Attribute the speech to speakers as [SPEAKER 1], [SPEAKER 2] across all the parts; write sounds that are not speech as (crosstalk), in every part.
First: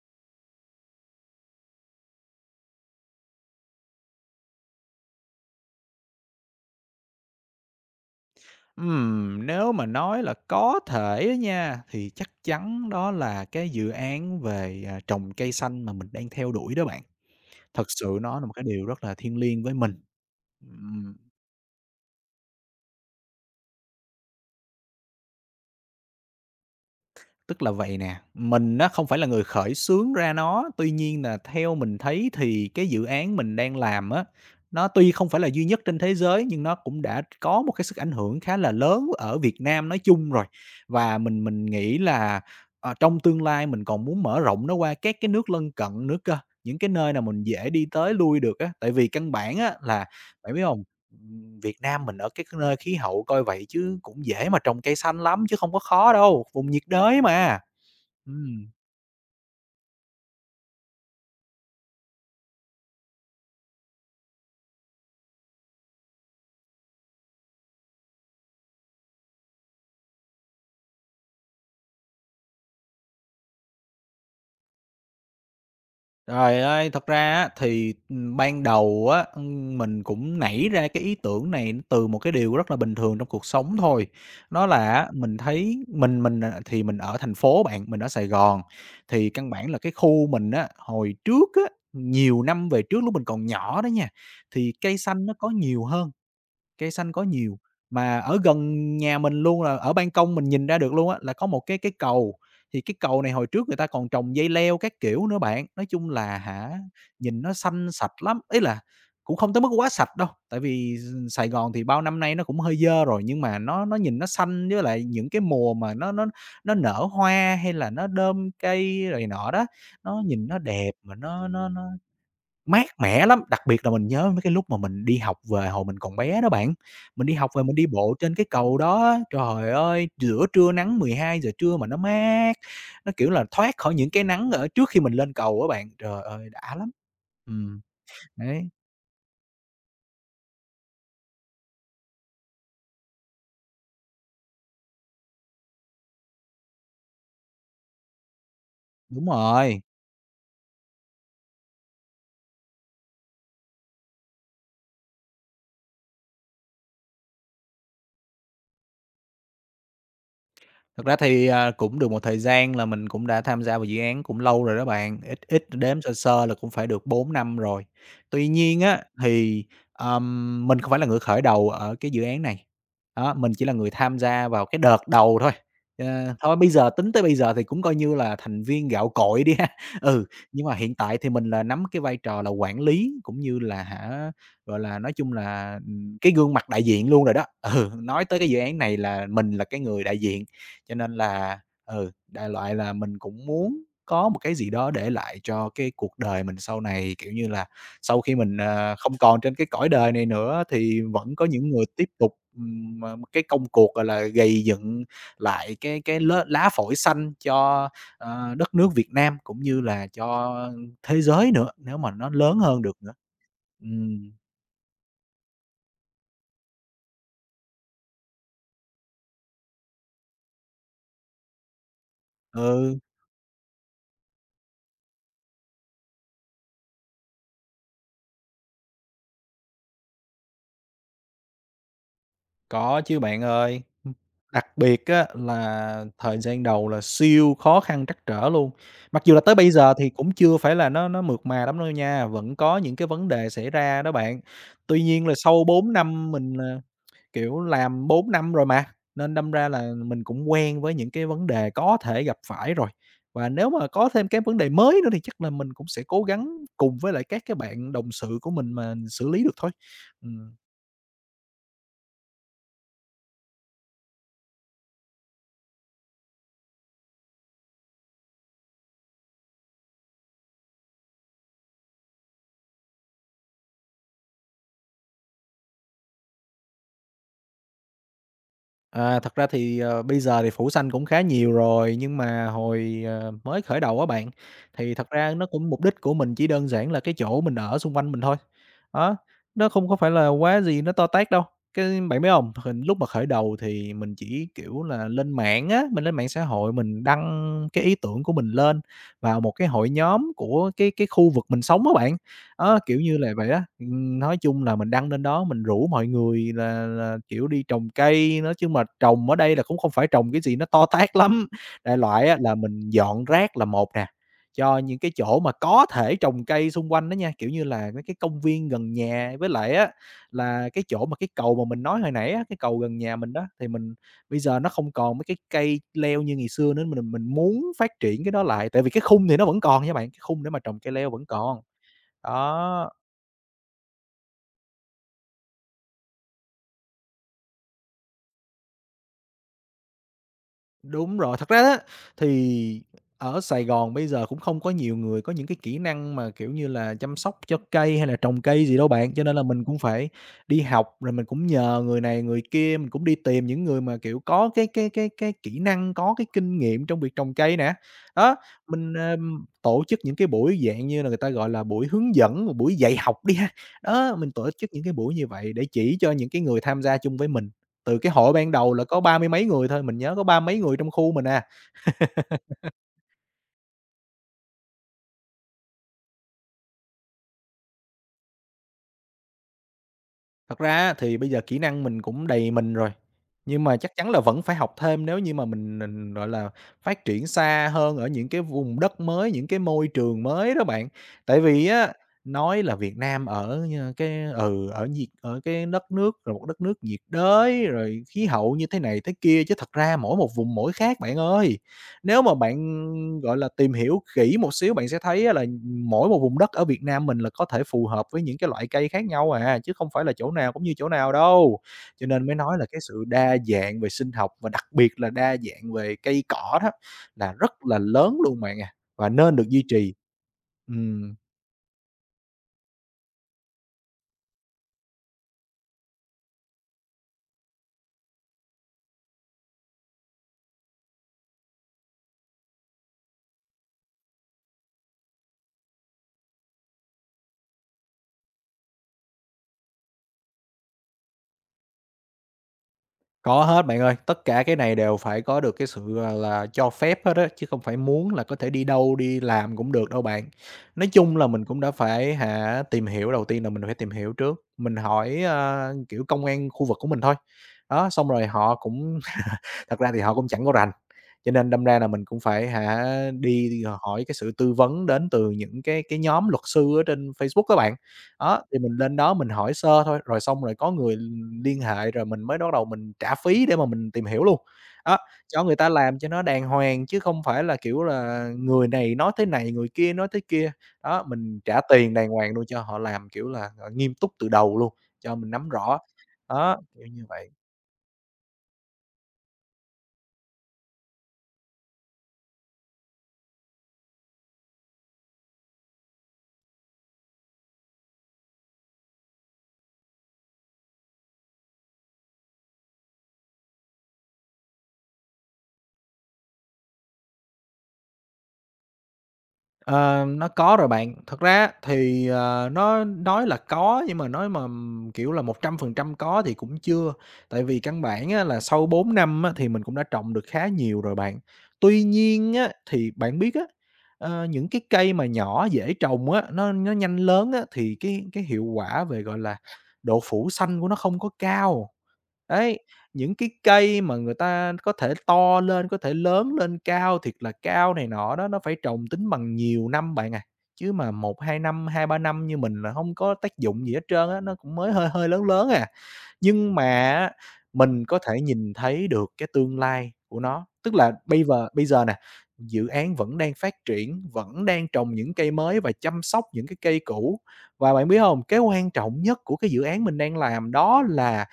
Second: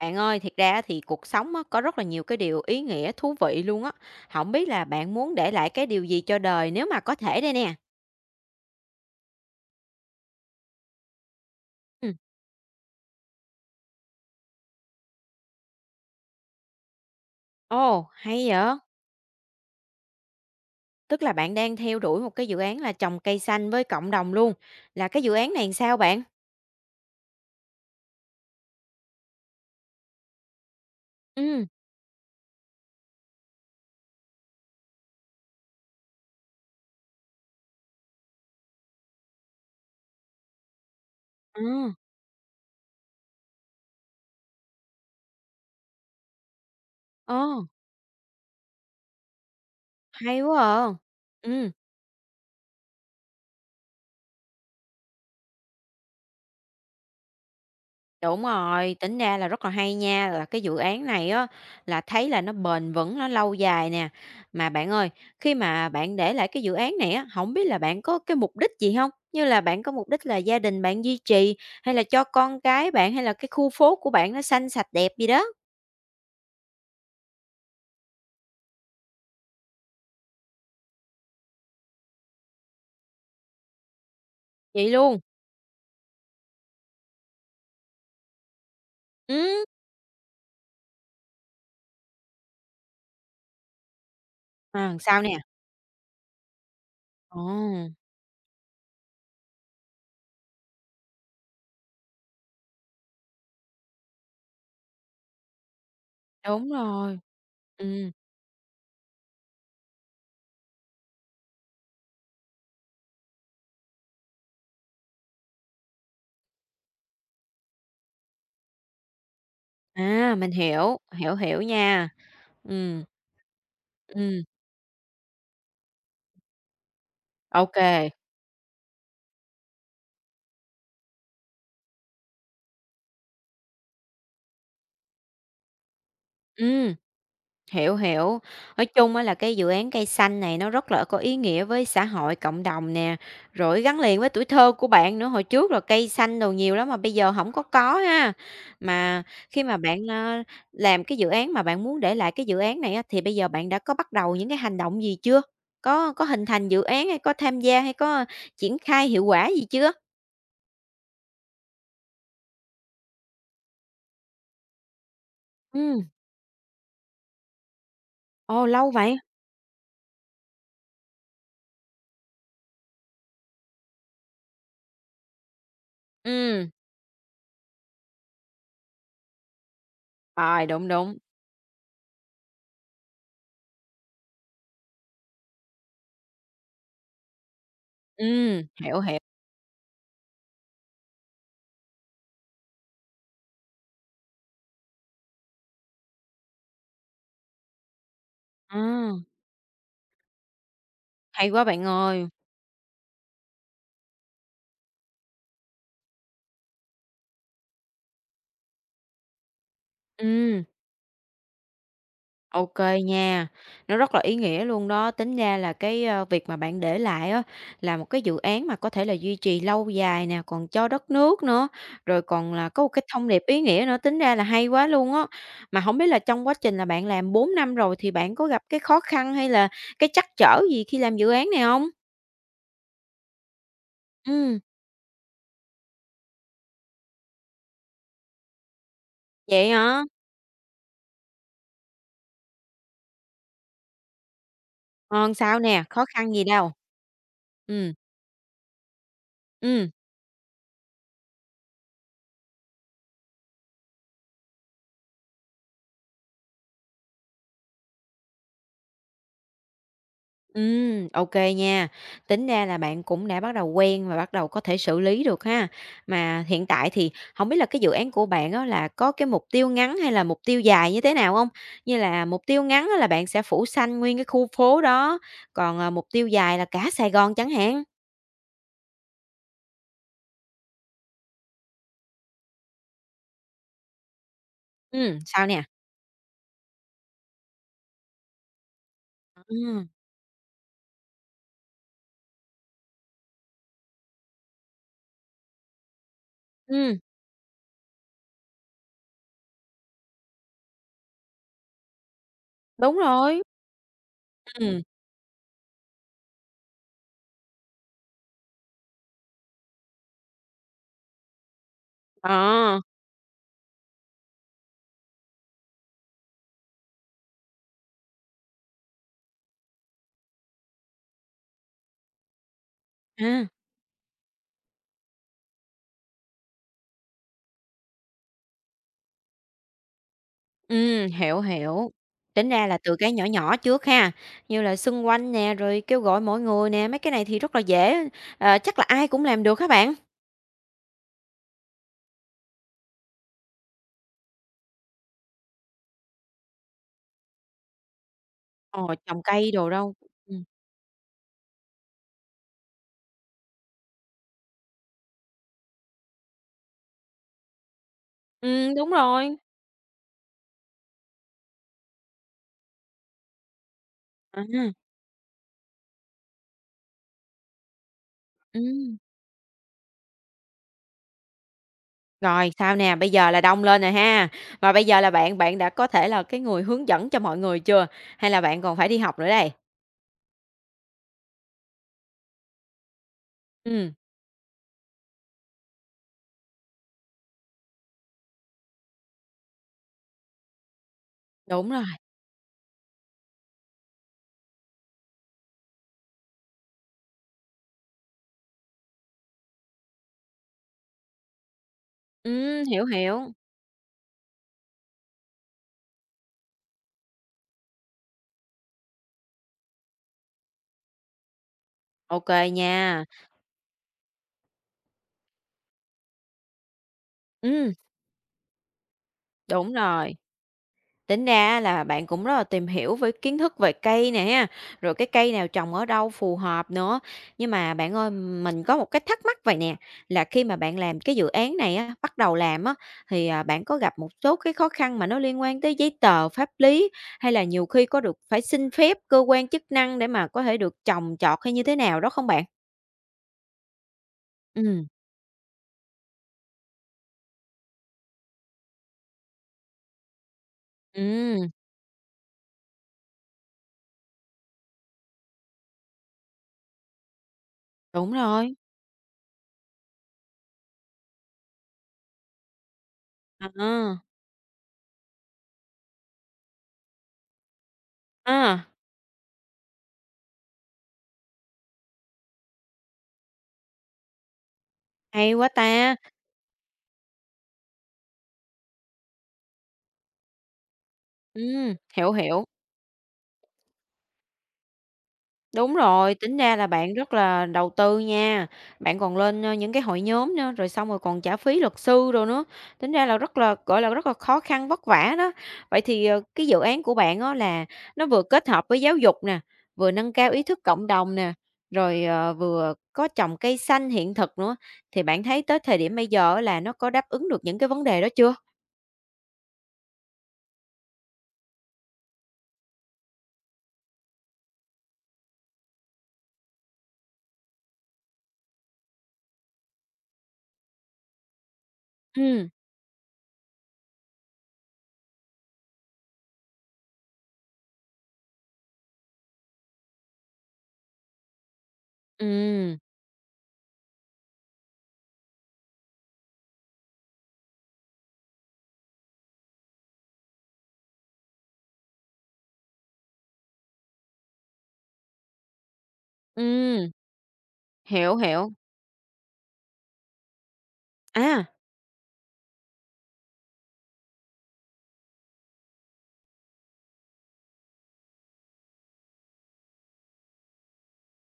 [SPEAKER 1] Bạn ơi, thiệt ra thì cuộc sống á, có rất là nhiều cái điều ý nghĩa thú vị luôn á. Không biết là bạn muốn để lại cái điều gì cho đời nếu mà có thể đây nè?
[SPEAKER 2] Nếu mà nói là có thể á nha, thì
[SPEAKER 1] Ừm.
[SPEAKER 2] chắc chắn đó là cái dự án về, trồng cây xanh mà mình đang theo đuổi đó bạn. Thật
[SPEAKER 1] Ồ,
[SPEAKER 2] sự nó
[SPEAKER 1] hay
[SPEAKER 2] là một cái
[SPEAKER 1] vậy!
[SPEAKER 2] điều rất là thiêng liêng với mình. Ừm.
[SPEAKER 1] Tức là bạn đang theo đuổi một cái dự án là trồng cây xanh với cộng đồng luôn. Là cái dự án này làm sao bạn?
[SPEAKER 2] Tức là vậy nè, mình á không phải là người khởi xướng ra nó, tuy nhiên là
[SPEAKER 1] Ừ.
[SPEAKER 2] theo mình thấy thì cái dự án mình đang làm á, nó tuy không phải là duy nhất trên thế giới nhưng nó cũng đã có một cái sức ảnh hưởng khá là lớn ở Việt Nam nói chung rồi. Và mình
[SPEAKER 1] Ờ,
[SPEAKER 2] mình nghĩ là, trong tương lai mình còn muốn mở rộng nó qua các cái nước lân cận nữa cơ, những cái nơi nào
[SPEAKER 1] ờ,
[SPEAKER 2] mình dễ đi tới lui được á. Tại vì căn bản á là
[SPEAKER 1] Hay
[SPEAKER 2] bạn biết
[SPEAKER 1] quá
[SPEAKER 2] không.
[SPEAKER 1] à! Ừ.
[SPEAKER 2] Việt Nam mình ở cái nơi khí hậu coi vậy chứ cũng dễ mà trồng cây xanh lắm chứ không có khó đâu, vùng nhiệt đới mà.
[SPEAKER 1] Đúng
[SPEAKER 2] Ừm.
[SPEAKER 1] rồi, tính ra là rất là hay nha, là cái dự án này á là thấy là nó bền vững, nó lâu dài nè. Mà bạn ơi, khi mà bạn để lại cái dự án này á, không biết là bạn có cái mục đích gì không? Như là bạn có mục đích là gia đình bạn duy trì, hay là cho con cái bạn, hay là cái khu phố của bạn nó xanh sạch đẹp gì đó?
[SPEAKER 2] Trời ơi, thật ra á, thì ban đầu á, mình cũng nảy ra cái ý tưởng này từ một cái điều rất là bình thường trong cuộc sống thôi. Đó
[SPEAKER 1] Vậy
[SPEAKER 2] là á,
[SPEAKER 1] luôn?
[SPEAKER 2] mình thấy mình, thì mình ở thành phố bạn, mình ở Sài Gòn, thì căn
[SPEAKER 1] Ừm,
[SPEAKER 2] bản là cái khu mình á hồi trước á, nhiều năm về trước lúc mình còn nhỏ đó nha, thì
[SPEAKER 1] à,
[SPEAKER 2] cây
[SPEAKER 1] sao
[SPEAKER 2] xanh
[SPEAKER 1] nè?
[SPEAKER 2] nó có nhiều hơn. Cây xanh có
[SPEAKER 1] Ồ,
[SPEAKER 2] nhiều, mà ở gần nhà mình luôn, là ở ban công mình nhìn ra được luôn á, là có một cái cầu, thì cái cầu này hồi trước người ta còn trồng dây leo các kiểu nữa bạn. Nói chung là
[SPEAKER 1] đúng
[SPEAKER 2] hả,
[SPEAKER 1] rồi.
[SPEAKER 2] nhìn nó xanh
[SPEAKER 1] Ừm,
[SPEAKER 2] sạch lắm, ý là cũng không tới mức quá sạch đâu, tại vì Sài Gòn thì bao năm nay nó cũng hơi dơ rồi, nhưng mà nó nhìn nó xanh, với lại những cái mùa mà nó nở hoa hay là nó đơm cây này nọ đó, nó
[SPEAKER 1] à,
[SPEAKER 2] nhìn
[SPEAKER 1] mình
[SPEAKER 2] nó đẹp
[SPEAKER 1] hiểu,
[SPEAKER 2] mà
[SPEAKER 1] hiểu,
[SPEAKER 2] nó
[SPEAKER 1] hiểu
[SPEAKER 2] nó nó
[SPEAKER 1] nha.
[SPEAKER 2] mát
[SPEAKER 1] Ừm.
[SPEAKER 2] mẻ lắm, đặc biệt là mình nhớ mấy
[SPEAKER 1] Ừm,
[SPEAKER 2] cái lúc mà mình đi học về hồi mình còn bé đó bạn. Mình đi học về
[SPEAKER 1] ok
[SPEAKER 2] mình đi
[SPEAKER 1] kê.
[SPEAKER 2] bộ trên cái cầu đó á, trời ơi, giữa trưa nắng 12 giờ trưa mà nó mát, nó, kiểu là, thoát khỏi những cái nắng ở trước khi mình lên cầu á bạn, trời ơi, đã lắm. Ừm,
[SPEAKER 1] Hiểu, hiểu.
[SPEAKER 2] đấy,
[SPEAKER 1] Nói chung á là cái dự án cây xanh này nó rất là có ý nghĩa với xã hội, cộng đồng nè, rồi gắn liền với tuổi thơ của bạn nữa. Hồi trước là cây xanh đồ nhiều lắm mà bây giờ không có có ha. Mà
[SPEAKER 2] đúng
[SPEAKER 1] khi mà
[SPEAKER 2] rồi.
[SPEAKER 1] bạn làm cái dự án mà bạn muốn để lại cái dự án này á, thì bây giờ bạn đã có bắt đầu những cái hành động gì chưa? Có hình thành dự án hay có tham gia hay có triển khai hiệu quả gì chưa?
[SPEAKER 2] Thật ra thì, cũng được một thời gian là mình cũng đã tham gia vào dự án cũng lâu rồi đó bạn, ít ít đếm
[SPEAKER 1] Ừm,
[SPEAKER 2] sơ sơ là cũng phải được 4 năm rồi. Tuy
[SPEAKER 1] ồ,
[SPEAKER 2] nhiên
[SPEAKER 1] lâu
[SPEAKER 2] á,
[SPEAKER 1] vậy?
[SPEAKER 2] thì, mình không phải là người khởi đầu ở cái dự án này, đó, mình chỉ là người tham gia vào cái đợt đầu thôi. Ờ, thôi bây
[SPEAKER 1] Ừm,
[SPEAKER 2] giờ tính tới bây giờ thì cũng coi như là thành viên gạo cội đi ha. (laughs) Ừ,
[SPEAKER 1] rồi,
[SPEAKER 2] nhưng mà
[SPEAKER 1] đúng,
[SPEAKER 2] hiện
[SPEAKER 1] đúng.
[SPEAKER 2] tại thì mình là nắm cái vai trò là quản lý cũng như là hả, gọi là, nói chung là, cái gương mặt đại diện luôn rồi đó. Ừ, nói tới cái dự án này
[SPEAKER 1] Hiểu, hiểu.
[SPEAKER 2] là mình là cái người đại diện. Cho nên là, ừ, đại loại là mình cũng muốn có một cái gì đó để lại cho cái cuộc đời mình sau này, kiểu như là, sau khi mình,
[SPEAKER 1] À,
[SPEAKER 2] không còn trên cái cõi đời này nữa thì vẫn có
[SPEAKER 1] hay quá
[SPEAKER 2] những
[SPEAKER 1] bạn
[SPEAKER 2] người tiếp
[SPEAKER 1] ơi.
[SPEAKER 2] tục, mà cái công cuộc, gọi là, gầy dựng lại cái cái lá phổi xanh cho, đất nước Việt Nam cũng như là cho
[SPEAKER 1] Ừm.
[SPEAKER 2] thế giới nữa, nếu mà nó lớn
[SPEAKER 1] OK
[SPEAKER 2] hơn được nữa.
[SPEAKER 1] nha, nó rất là
[SPEAKER 2] Ừm,
[SPEAKER 1] ý nghĩa luôn đó. Tính ra là việc mà bạn để lại á, là một cái dự án mà có thể là duy trì lâu dài nè, còn cho đất nước nữa, rồi còn là có một
[SPEAKER 2] ừ.
[SPEAKER 1] cái thông điệp ý nghĩa nữa, tính ra là hay quá luôn á. Mà không biết là trong quá trình là bạn làm 4 năm rồi thì bạn có gặp cái khó khăn hay là cái trắc trở gì khi làm dự án này không?
[SPEAKER 2] Có chứ bạn ơi,
[SPEAKER 1] Ừm,
[SPEAKER 2] đặc biệt á là thời gian đầu là siêu khó khăn trắc trở luôn. Mặc dù là tới
[SPEAKER 1] vậy
[SPEAKER 2] bây giờ
[SPEAKER 1] hả?
[SPEAKER 2] thì cũng chưa phải là nó mượt mà lắm đâu nha, vẫn có những cái vấn đề xảy ra đó bạn. Tuy nhiên
[SPEAKER 1] Ờ,
[SPEAKER 2] là
[SPEAKER 1] sao
[SPEAKER 2] sau
[SPEAKER 1] nè,
[SPEAKER 2] 4
[SPEAKER 1] khó
[SPEAKER 2] năm
[SPEAKER 1] khăn gì
[SPEAKER 2] mình,
[SPEAKER 1] đâu?
[SPEAKER 2] kiểu,
[SPEAKER 1] Ừ,
[SPEAKER 2] làm 4 năm rồi mà, nên đâm ra
[SPEAKER 1] ừ.
[SPEAKER 2] là mình cũng quen với những cái vấn đề có thể gặp phải rồi. Và nếu mà có thêm cái vấn đề mới nữa thì chắc là mình cũng sẽ cố gắng cùng với lại các cái bạn đồng sự của mình mà xử lý được thôi. Ừm.
[SPEAKER 1] Ok nha. Tính ra là bạn cũng đã bắt đầu quen và bắt đầu có thể xử lý được ha. Mà hiện tại thì không biết là cái dự án của bạn đó là có cái mục tiêu ngắn hay là mục tiêu dài như thế nào không? Như là mục tiêu ngắn á là bạn sẽ phủ xanh nguyên cái khu phố đó, còn mục tiêu dài là cả Sài Gòn chẳng hạn.
[SPEAKER 2] À, thật ra thì, bây giờ thì phủ xanh cũng khá nhiều rồi, nhưng mà hồi, mới khởi đầu á bạn, thì thật ra
[SPEAKER 1] Sao
[SPEAKER 2] nó
[SPEAKER 1] nè?
[SPEAKER 2] cũng mục đích của mình chỉ đơn giản là cái chỗ mình ở xung quanh mình thôi. Đó, nó
[SPEAKER 1] Ừm.
[SPEAKER 2] không có phải là quá gì nó to tát đâu. Cái bạn biết hông, hình lúc mà khởi đầu thì mình chỉ, kiểu là, lên mạng á, mình lên mạng xã hội
[SPEAKER 1] Ừm,
[SPEAKER 2] mình đăng cái ý tưởng của mình lên vào một cái hội nhóm của cái khu vực mình sống á bạn. Đó,
[SPEAKER 1] đúng
[SPEAKER 2] kiểu như là
[SPEAKER 1] rồi.
[SPEAKER 2] vậy á. Nói chung là
[SPEAKER 1] Ừm,
[SPEAKER 2] mình đăng lên đó mình rủ mọi người là, kiểu, đi trồng cây, nói chứ mà trồng ở đây là cũng không phải trồng cái gì nó to tát lắm. Đại loại á là
[SPEAKER 1] ờ,
[SPEAKER 2] mình dọn rác là một nè, cho những cái chỗ mà có thể trồng cây xung quanh đó nha, kiểu như là, mấy cái công viên gần nhà. Với lại á là cái chỗ mà cái cầu mà mình nói hồi nãy á, cái cầu gần nhà mình đó,
[SPEAKER 1] ha.
[SPEAKER 2] thì mình bây giờ nó không còn mấy cái cây leo như ngày xưa nữa, mình muốn phát triển cái đó lại. Tại vì cái khung thì nó vẫn còn nha bạn, cái khung để mà trồng cây leo vẫn
[SPEAKER 1] Hiểu,
[SPEAKER 2] còn.
[SPEAKER 1] hiểu. Tính ra là
[SPEAKER 2] Đó,
[SPEAKER 1] từ cái nhỏ nhỏ trước ha, như là xung quanh nè, rồi kêu gọi mọi người nè, mấy cái này thì rất là dễ, chắc là ai cũng làm được các bạn?
[SPEAKER 2] đúng rồi. Thật ra á, thì ở Sài Gòn bây giờ cũng không có nhiều người có những cái kỹ năng mà, kiểu như là, chăm sóc cho cây hay là trồng cây gì đâu
[SPEAKER 1] Ồ,
[SPEAKER 2] bạn,
[SPEAKER 1] trồng
[SPEAKER 2] cho nên là
[SPEAKER 1] cây
[SPEAKER 2] mình
[SPEAKER 1] đồ
[SPEAKER 2] cũng
[SPEAKER 1] đâu
[SPEAKER 2] phải
[SPEAKER 1] ừm.
[SPEAKER 2] đi học, rồi mình cũng nhờ người này người kia, mình cũng đi tìm những người mà, kiểu, có cái cái kỹ năng, có cái kinh nghiệm trong việc trồng cây nè. Đó,
[SPEAKER 1] Đúng
[SPEAKER 2] mình,
[SPEAKER 1] rồi.
[SPEAKER 2] tổ chức những cái buổi dạng như là người ta gọi là buổi hướng dẫn, buổi dạy học đi ha. Đó, mình
[SPEAKER 1] À,
[SPEAKER 2] tổ chức những cái buổi như vậy để chỉ cho những cái người tham gia chung với mình. Từ cái hội ban đầu là
[SPEAKER 1] ừm.
[SPEAKER 2] có ba mươi mấy người thôi, mình nhớ có ba mấy người trong khu mình à.
[SPEAKER 1] Rồi, sao nè? Bây giờ là đông lên rồi ha, và bây giờ là bạn bạn đã có thể là cái người hướng dẫn cho mọi người chưa? Hay là bạn còn phải đi học nữa đây?
[SPEAKER 2] Thật ra á thì bây giờ kỹ năng mình cũng đầy mình rồi, nhưng mà
[SPEAKER 1] Ừm,
[SPEAKER 2] chắc chắn là vẫn phải học thêm nếu như mà mình, gọi là, phát triển xa hơn ở những cái vùng đất mới, những cái môi trường mới đó bạn. Tại vì
[SPEAKER 1] đúng rồi.
[SPEAKER 2] á, nói là Việt Nam ở, cái ở cái đất nước là một đất nước nhiệt đới, rồi khí hậu như thế này thế kia, chứ thật ra mỗi một vùng mỗi khác bạn ơi. Nếu mà
[SPEAKER 1] Hiểu,
[SPEAKER 2] bạn,
[SPEAKER 1] hiểu.
[SPEAKER 2] gọi là, tìm hiểu kỹ một xíu bạn sẽ thấy á là mỗi một vùng đất ở Việt Nam mình là có thể phù hợp với những cái loại cây khác nhau à, chứ không phải là chỗ nào cũng như chỗ nào đâu. Cho nên
[SPEAKER 1] OK
[SPEAKER 2] mới nói là cái sự
[SPEAKER 1] nha.
[SPEAKER 2] đa dạng về sinh học và đặc biệt là đa dạng về cây cỏ đó là rất
[SPEAKER 1] Ừm,
[SPEAKER 2] là lớn luôn bạn à, và nên được duy
[SPEAKER 1] đúng
[SPEAKER 2] trì.
[SPEAKER 1] rồi.
[SPEAKER 2] Ừm.
[SPEAKER 1] Tính ra á là bạn cũng rất là tìm hiểu với kiến thức về cây nè ha, rồi cái cây nào trồng ở đâu phù hợp nữa. Nhưng mà bạn ơi, mình có một cái thắc mắc vậy nè, là khi mà bạn làm cái dự án này á, bắt đầu làm á, thì bạn có gặp một số cái khó khăn mà nó liên quan tới giấy tờ, pháp lý, hay là nhiều khi có được phải xin phép cơ quan chức năng để mà có thể được trồng trọt hay như thế nào đó không bạn?
[SPEAKER 2] Có hết bạn ơi, tất cả cái này
[SPEAKER 1] Ừm,
[SPEAKER 2] đều phải có được cái sự, là cho phép hết á, chứ không phải muốn là có thể đi đâu, đi làm cũng được đâu bạn. Nói chung là mình
[SPEAKER 1] ừm,
[SPEAKER 2] cũng đã phải hả, tìm hiểu, đầu tiên là mình phải tìm hiểu trước, mình hỏi, kiểu, công an khu vực của mình thôi. Đó, xong
[SPEAKER 1] đúng
[SPEAKER 2] rồi
[SPEAKER 1] rồi.
[SPEAKER 2] họ cũng. Thật ra thì họ cũng chẳng có rành, cho nên đâm ra là mình cũng phải hả, đi
[SPEAKER 1] À,
[SPEAKER 2] hỏi cái sự tư vấn đến từ những cái nhóm luật sư ở trên Facebook các bạn. Đó, thì
[SPEAKER 1] à,
[SPEAKER 2] mình lên đó mình hỏi sơ thôi, rồi xong rồi có người liên hệ rồi mình mới bắt đầu mình trả phí để mà mình tìm hiểu luôn. Đó,
[SPEAKER 1] hay
[SPEAKER 2] cho
[SPEAKER 1] quá
[SPEAKER 2] người ta làm
[SPEAKER 1] ta!
[SPEAKER 2] cho nó đàng hoàng chứ không phải là, kiểu là, người này nói thế này, người kia nói thế kia. Đó, mình trả tiền đàng
[SPEAKER 1] Hiểu,
[SPEAKER 2] hoàng
[SPEAKER 1] hiểu.
[SPEAKER 2] luôn cho họ làm, kiểu là, ờ, nghiêm túc từ đầu luôn, cho mình nắm
[SPEAKER 1] Đúng
[SPEAKER 2] rõ.
[SPEAKER 1] rồi, tính ra
[SPEAKER 2] Đó,
[SPEAKER 1] là
[SPEAKER 2] kiểu
[SPEAKER 1] bạn
[SPEAKER 2] như
[SPEAKER 1] rất
[SPEAKER 2] vậy.
[SPEAKER 1] là đầu tư nha. Bạn còn lên những cái hội nhóm nữa, rồi xong rồi còn trả phí luật sư rồi nữa. Tính ra là rất là, gọi là, rất là khó khăn vất vả đó. Vậy thì cái dự án của bạn đó là nó vừa kết hợp với giáo dục nè, vừa nâng cao ý thức cộng đồng nè, rồi vừa có trồng cây xanh hiện thực nữa, thì bạn thấy tới thời điểm bây giờ á là nó có đáp ứng được những cái vấn đề đó chưa?
[SPEAKER 2] Ờ, nó có rồi bạn. Thật ra thì, nó nói là có nhưng mà nói mà, kiểu là, 100% có thì cũng chưa, tại vì căn bản á là sau 4 năm á thì mình cũng đã trồng được khá nhiều rồi bạn. Tuy nhiên
[SPEAKER 1] Ừm,
[SPEAKER 2] á, thì bạn biết á, những cái cây mà nhỏ dễ trồng á, nó nhanh lớn á thì cái hiệu quả về, gọi là, độ phủ xanh của nó không có cao. Đấy,
[SPEAKER 1] ừm,
[SPEAKER 2] những cái cây mà người ta có thể to lên, có thể lớn lên, cao thiệt là cao này nọ đó, nó phải trồng tính bằng nhiều năm bạn à, chứ mà một 2 năm, 2 3 năm như mình là không có tác dụng gì hết trơn á, nó cũng mới hơi hơi lớn lớn à. Nhưng mà
[SPEAKER 1] ừm,
[SPEAKER 2] á, mình có
[SPEAKER 1] hiểu,
[SPEAKER 2] thể
[SPEAKER 1] hiểu.
[SPEAKER 2] nhìn thấy được cái tương lai của nó, tức là bây
[SPEAKER 1] À,
[SPEAKER 2] giờ bây giờ nè, dự án vẫn đang phát triển, vẫn đang trồng những cây mới và chăm sóc những cái cây cũ. Và bạn biết không, cái quan trọng nhất của cái dự án mình đang làm đó là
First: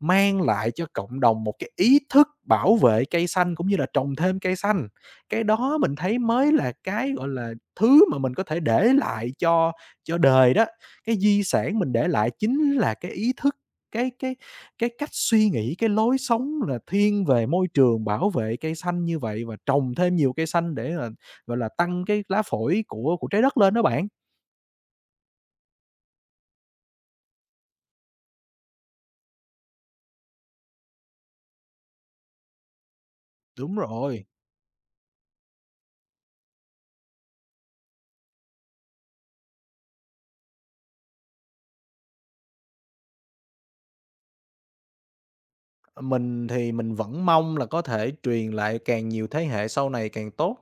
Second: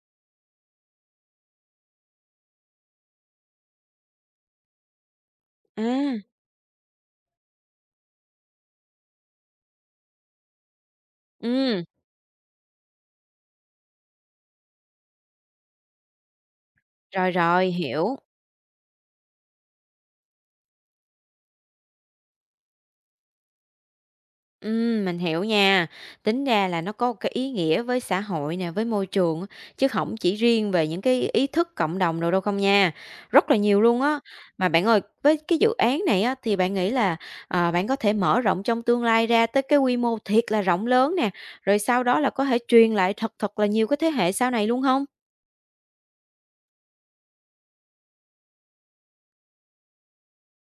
[SPEAKER 2] mang lại cho cộng đồng một cái ý thức bảo vệ cây xanh cũng như là trồng thêm cây xanh. Cái đó
[SPEAKER 1] à,
[SPEAKER 2] mình thấy mới là cái, gọi là, thứ mà mình có thể để lại cho đời đó. Cái di sản
[SPEAKER 1] ừm,
[SPEAKER 2] mình để lại chính là cái ý thức, cái cái cách suy nghĩ, cái lối sống là thiên
[SPEAKER 1] rồi,
[SPEAKER 2] về
[SPEAKER 1] rồi,
[SPEAKER 2] môi trường,
[SPEAKER 1] hiểu.
[SPEAKER 2] bảo vệ cây xanh như vậy và trồng thêm nhiều cây xanh để, gọi là, tăng cái lá phổi của trái đất lên đó bạn.
[SPEAKER 1] Mình hiểu nha. Tính ra là nó có cái ý nghĩa với xã hội nè, với môi trường á, chứ không chỉ riêng về những cái ý thức cộng đồng đồ đâu không nha. Rất là
[SPEAKER 2] Đúng
[SPEAKER 1] nhiều luôn á.
[SPEAKER 2] rồi.
[SPEAKER 1] Mà bạn ơi, với cái dự án này á, thì bạn nghĩ là, bạn có thể mở rộng trong tương lai ra tới cái quy mô thiệt là rộng lớn nè, rồi sau đó là có thể truyền lại thật thật là nhiều cái thế hệ sau này luôn không?
[SPEAKER 2] Mình thì mình vẫn mong là có thể truyền lại càng nhiều thế hệ sau này càng tốt,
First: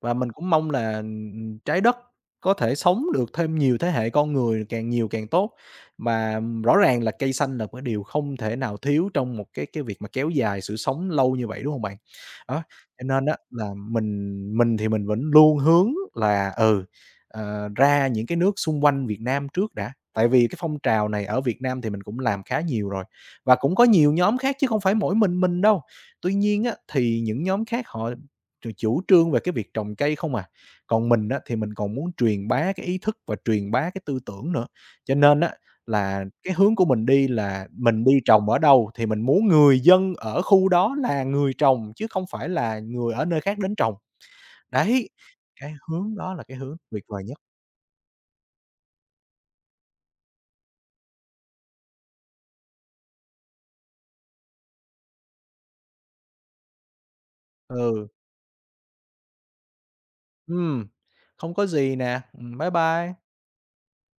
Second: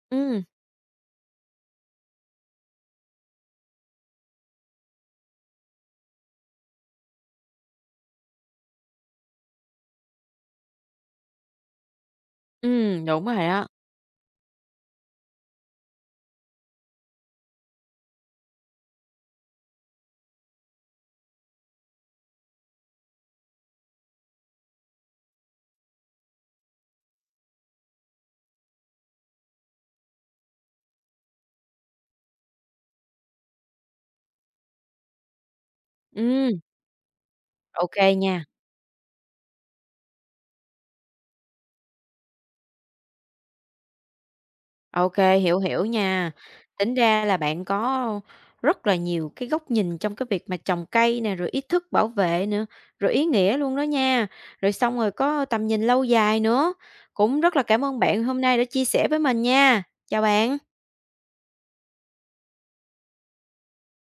[SPEAKER 2] và mình
[SPEAKER 1] Ừm,
[SPEAKER 2] cũng mong là, Trái Đất có thể sống được thêm nhiều thế hệ con người, càng nhiều càng tốt. Mà rõ ràng là cây xanh là một cái điều không thể nào thiếu trong một cái việc mà kéo dài sự sống lâu như vậy, đúng không bạn? Đó, cho
[SPEAKER 1] đúng
[SPEAKER 2] nên
[SPEAKER 1] rồi
[SPEAKER 2] á
[SPEAKER 1] đó.
[SPEAKER 2] là mình thì mình vẫn luôn hướng là, ra những cái nước xung quanh Việt Nam trước đã, tại vì cái phong trào này ở Việt Nam thì mình cũng làm khá nhiều rồi, và cũng có nhiều nhóm khác chứ không phải mỗi mình đâu. Tuy nhiên á, thì những nhóm khác họ rồi chủ trương về cái việc trồng cây không à. Còn mình á, thì mình còn muốn truyền bá cái ý thức và truyền bá cái tư tưởng nữa. Cho nên á, là cái
[SPEAKER 1] Ừm,
[SPEAKER 2] hướng của mình đi là
[SPEAKER 1] ô
[SPEAKER 2] mình đi
[SPEAKER 1] nha.
[SPEAKER 2] trồng ở đâu thì mình muốn người dân ở khu đó là người trồng chứ không phải là người ở nơi khác đến trồng. Đấy,
[SPEAKER 1] OK, hiểu,
[SPEAKER 2] cái
[SPEAKER 1] hiểu
[SPEAKER 2] hướng
[SPEAKER 1] nha.
[SPEAKER 2] đó là cái hướng
[SPEAKER 1] Tính
[SPEAKER 2] tuyệt vời
[SPEAKER 1] ra là
[SPEAKER 2] nhất.
[SPEAKER 1] bạn có rất là nhiều cái góc nhìn trong cái việc mà trồng cây nè, rồi ý thức bảo vệ nữa, rồi ý nghĩa luôn đó nha. Rồi xong rồi có tầm nhìn lâu dài nữa. Cũng rất là cảm ơn
[SPEAKER 2] Ừ,
[SPEAKER 1] bạn hôm nay đã chia sẻ với mình nha. Chào bạn.
[SPEAKER 2] ừm, không có gì nè. Bye bye.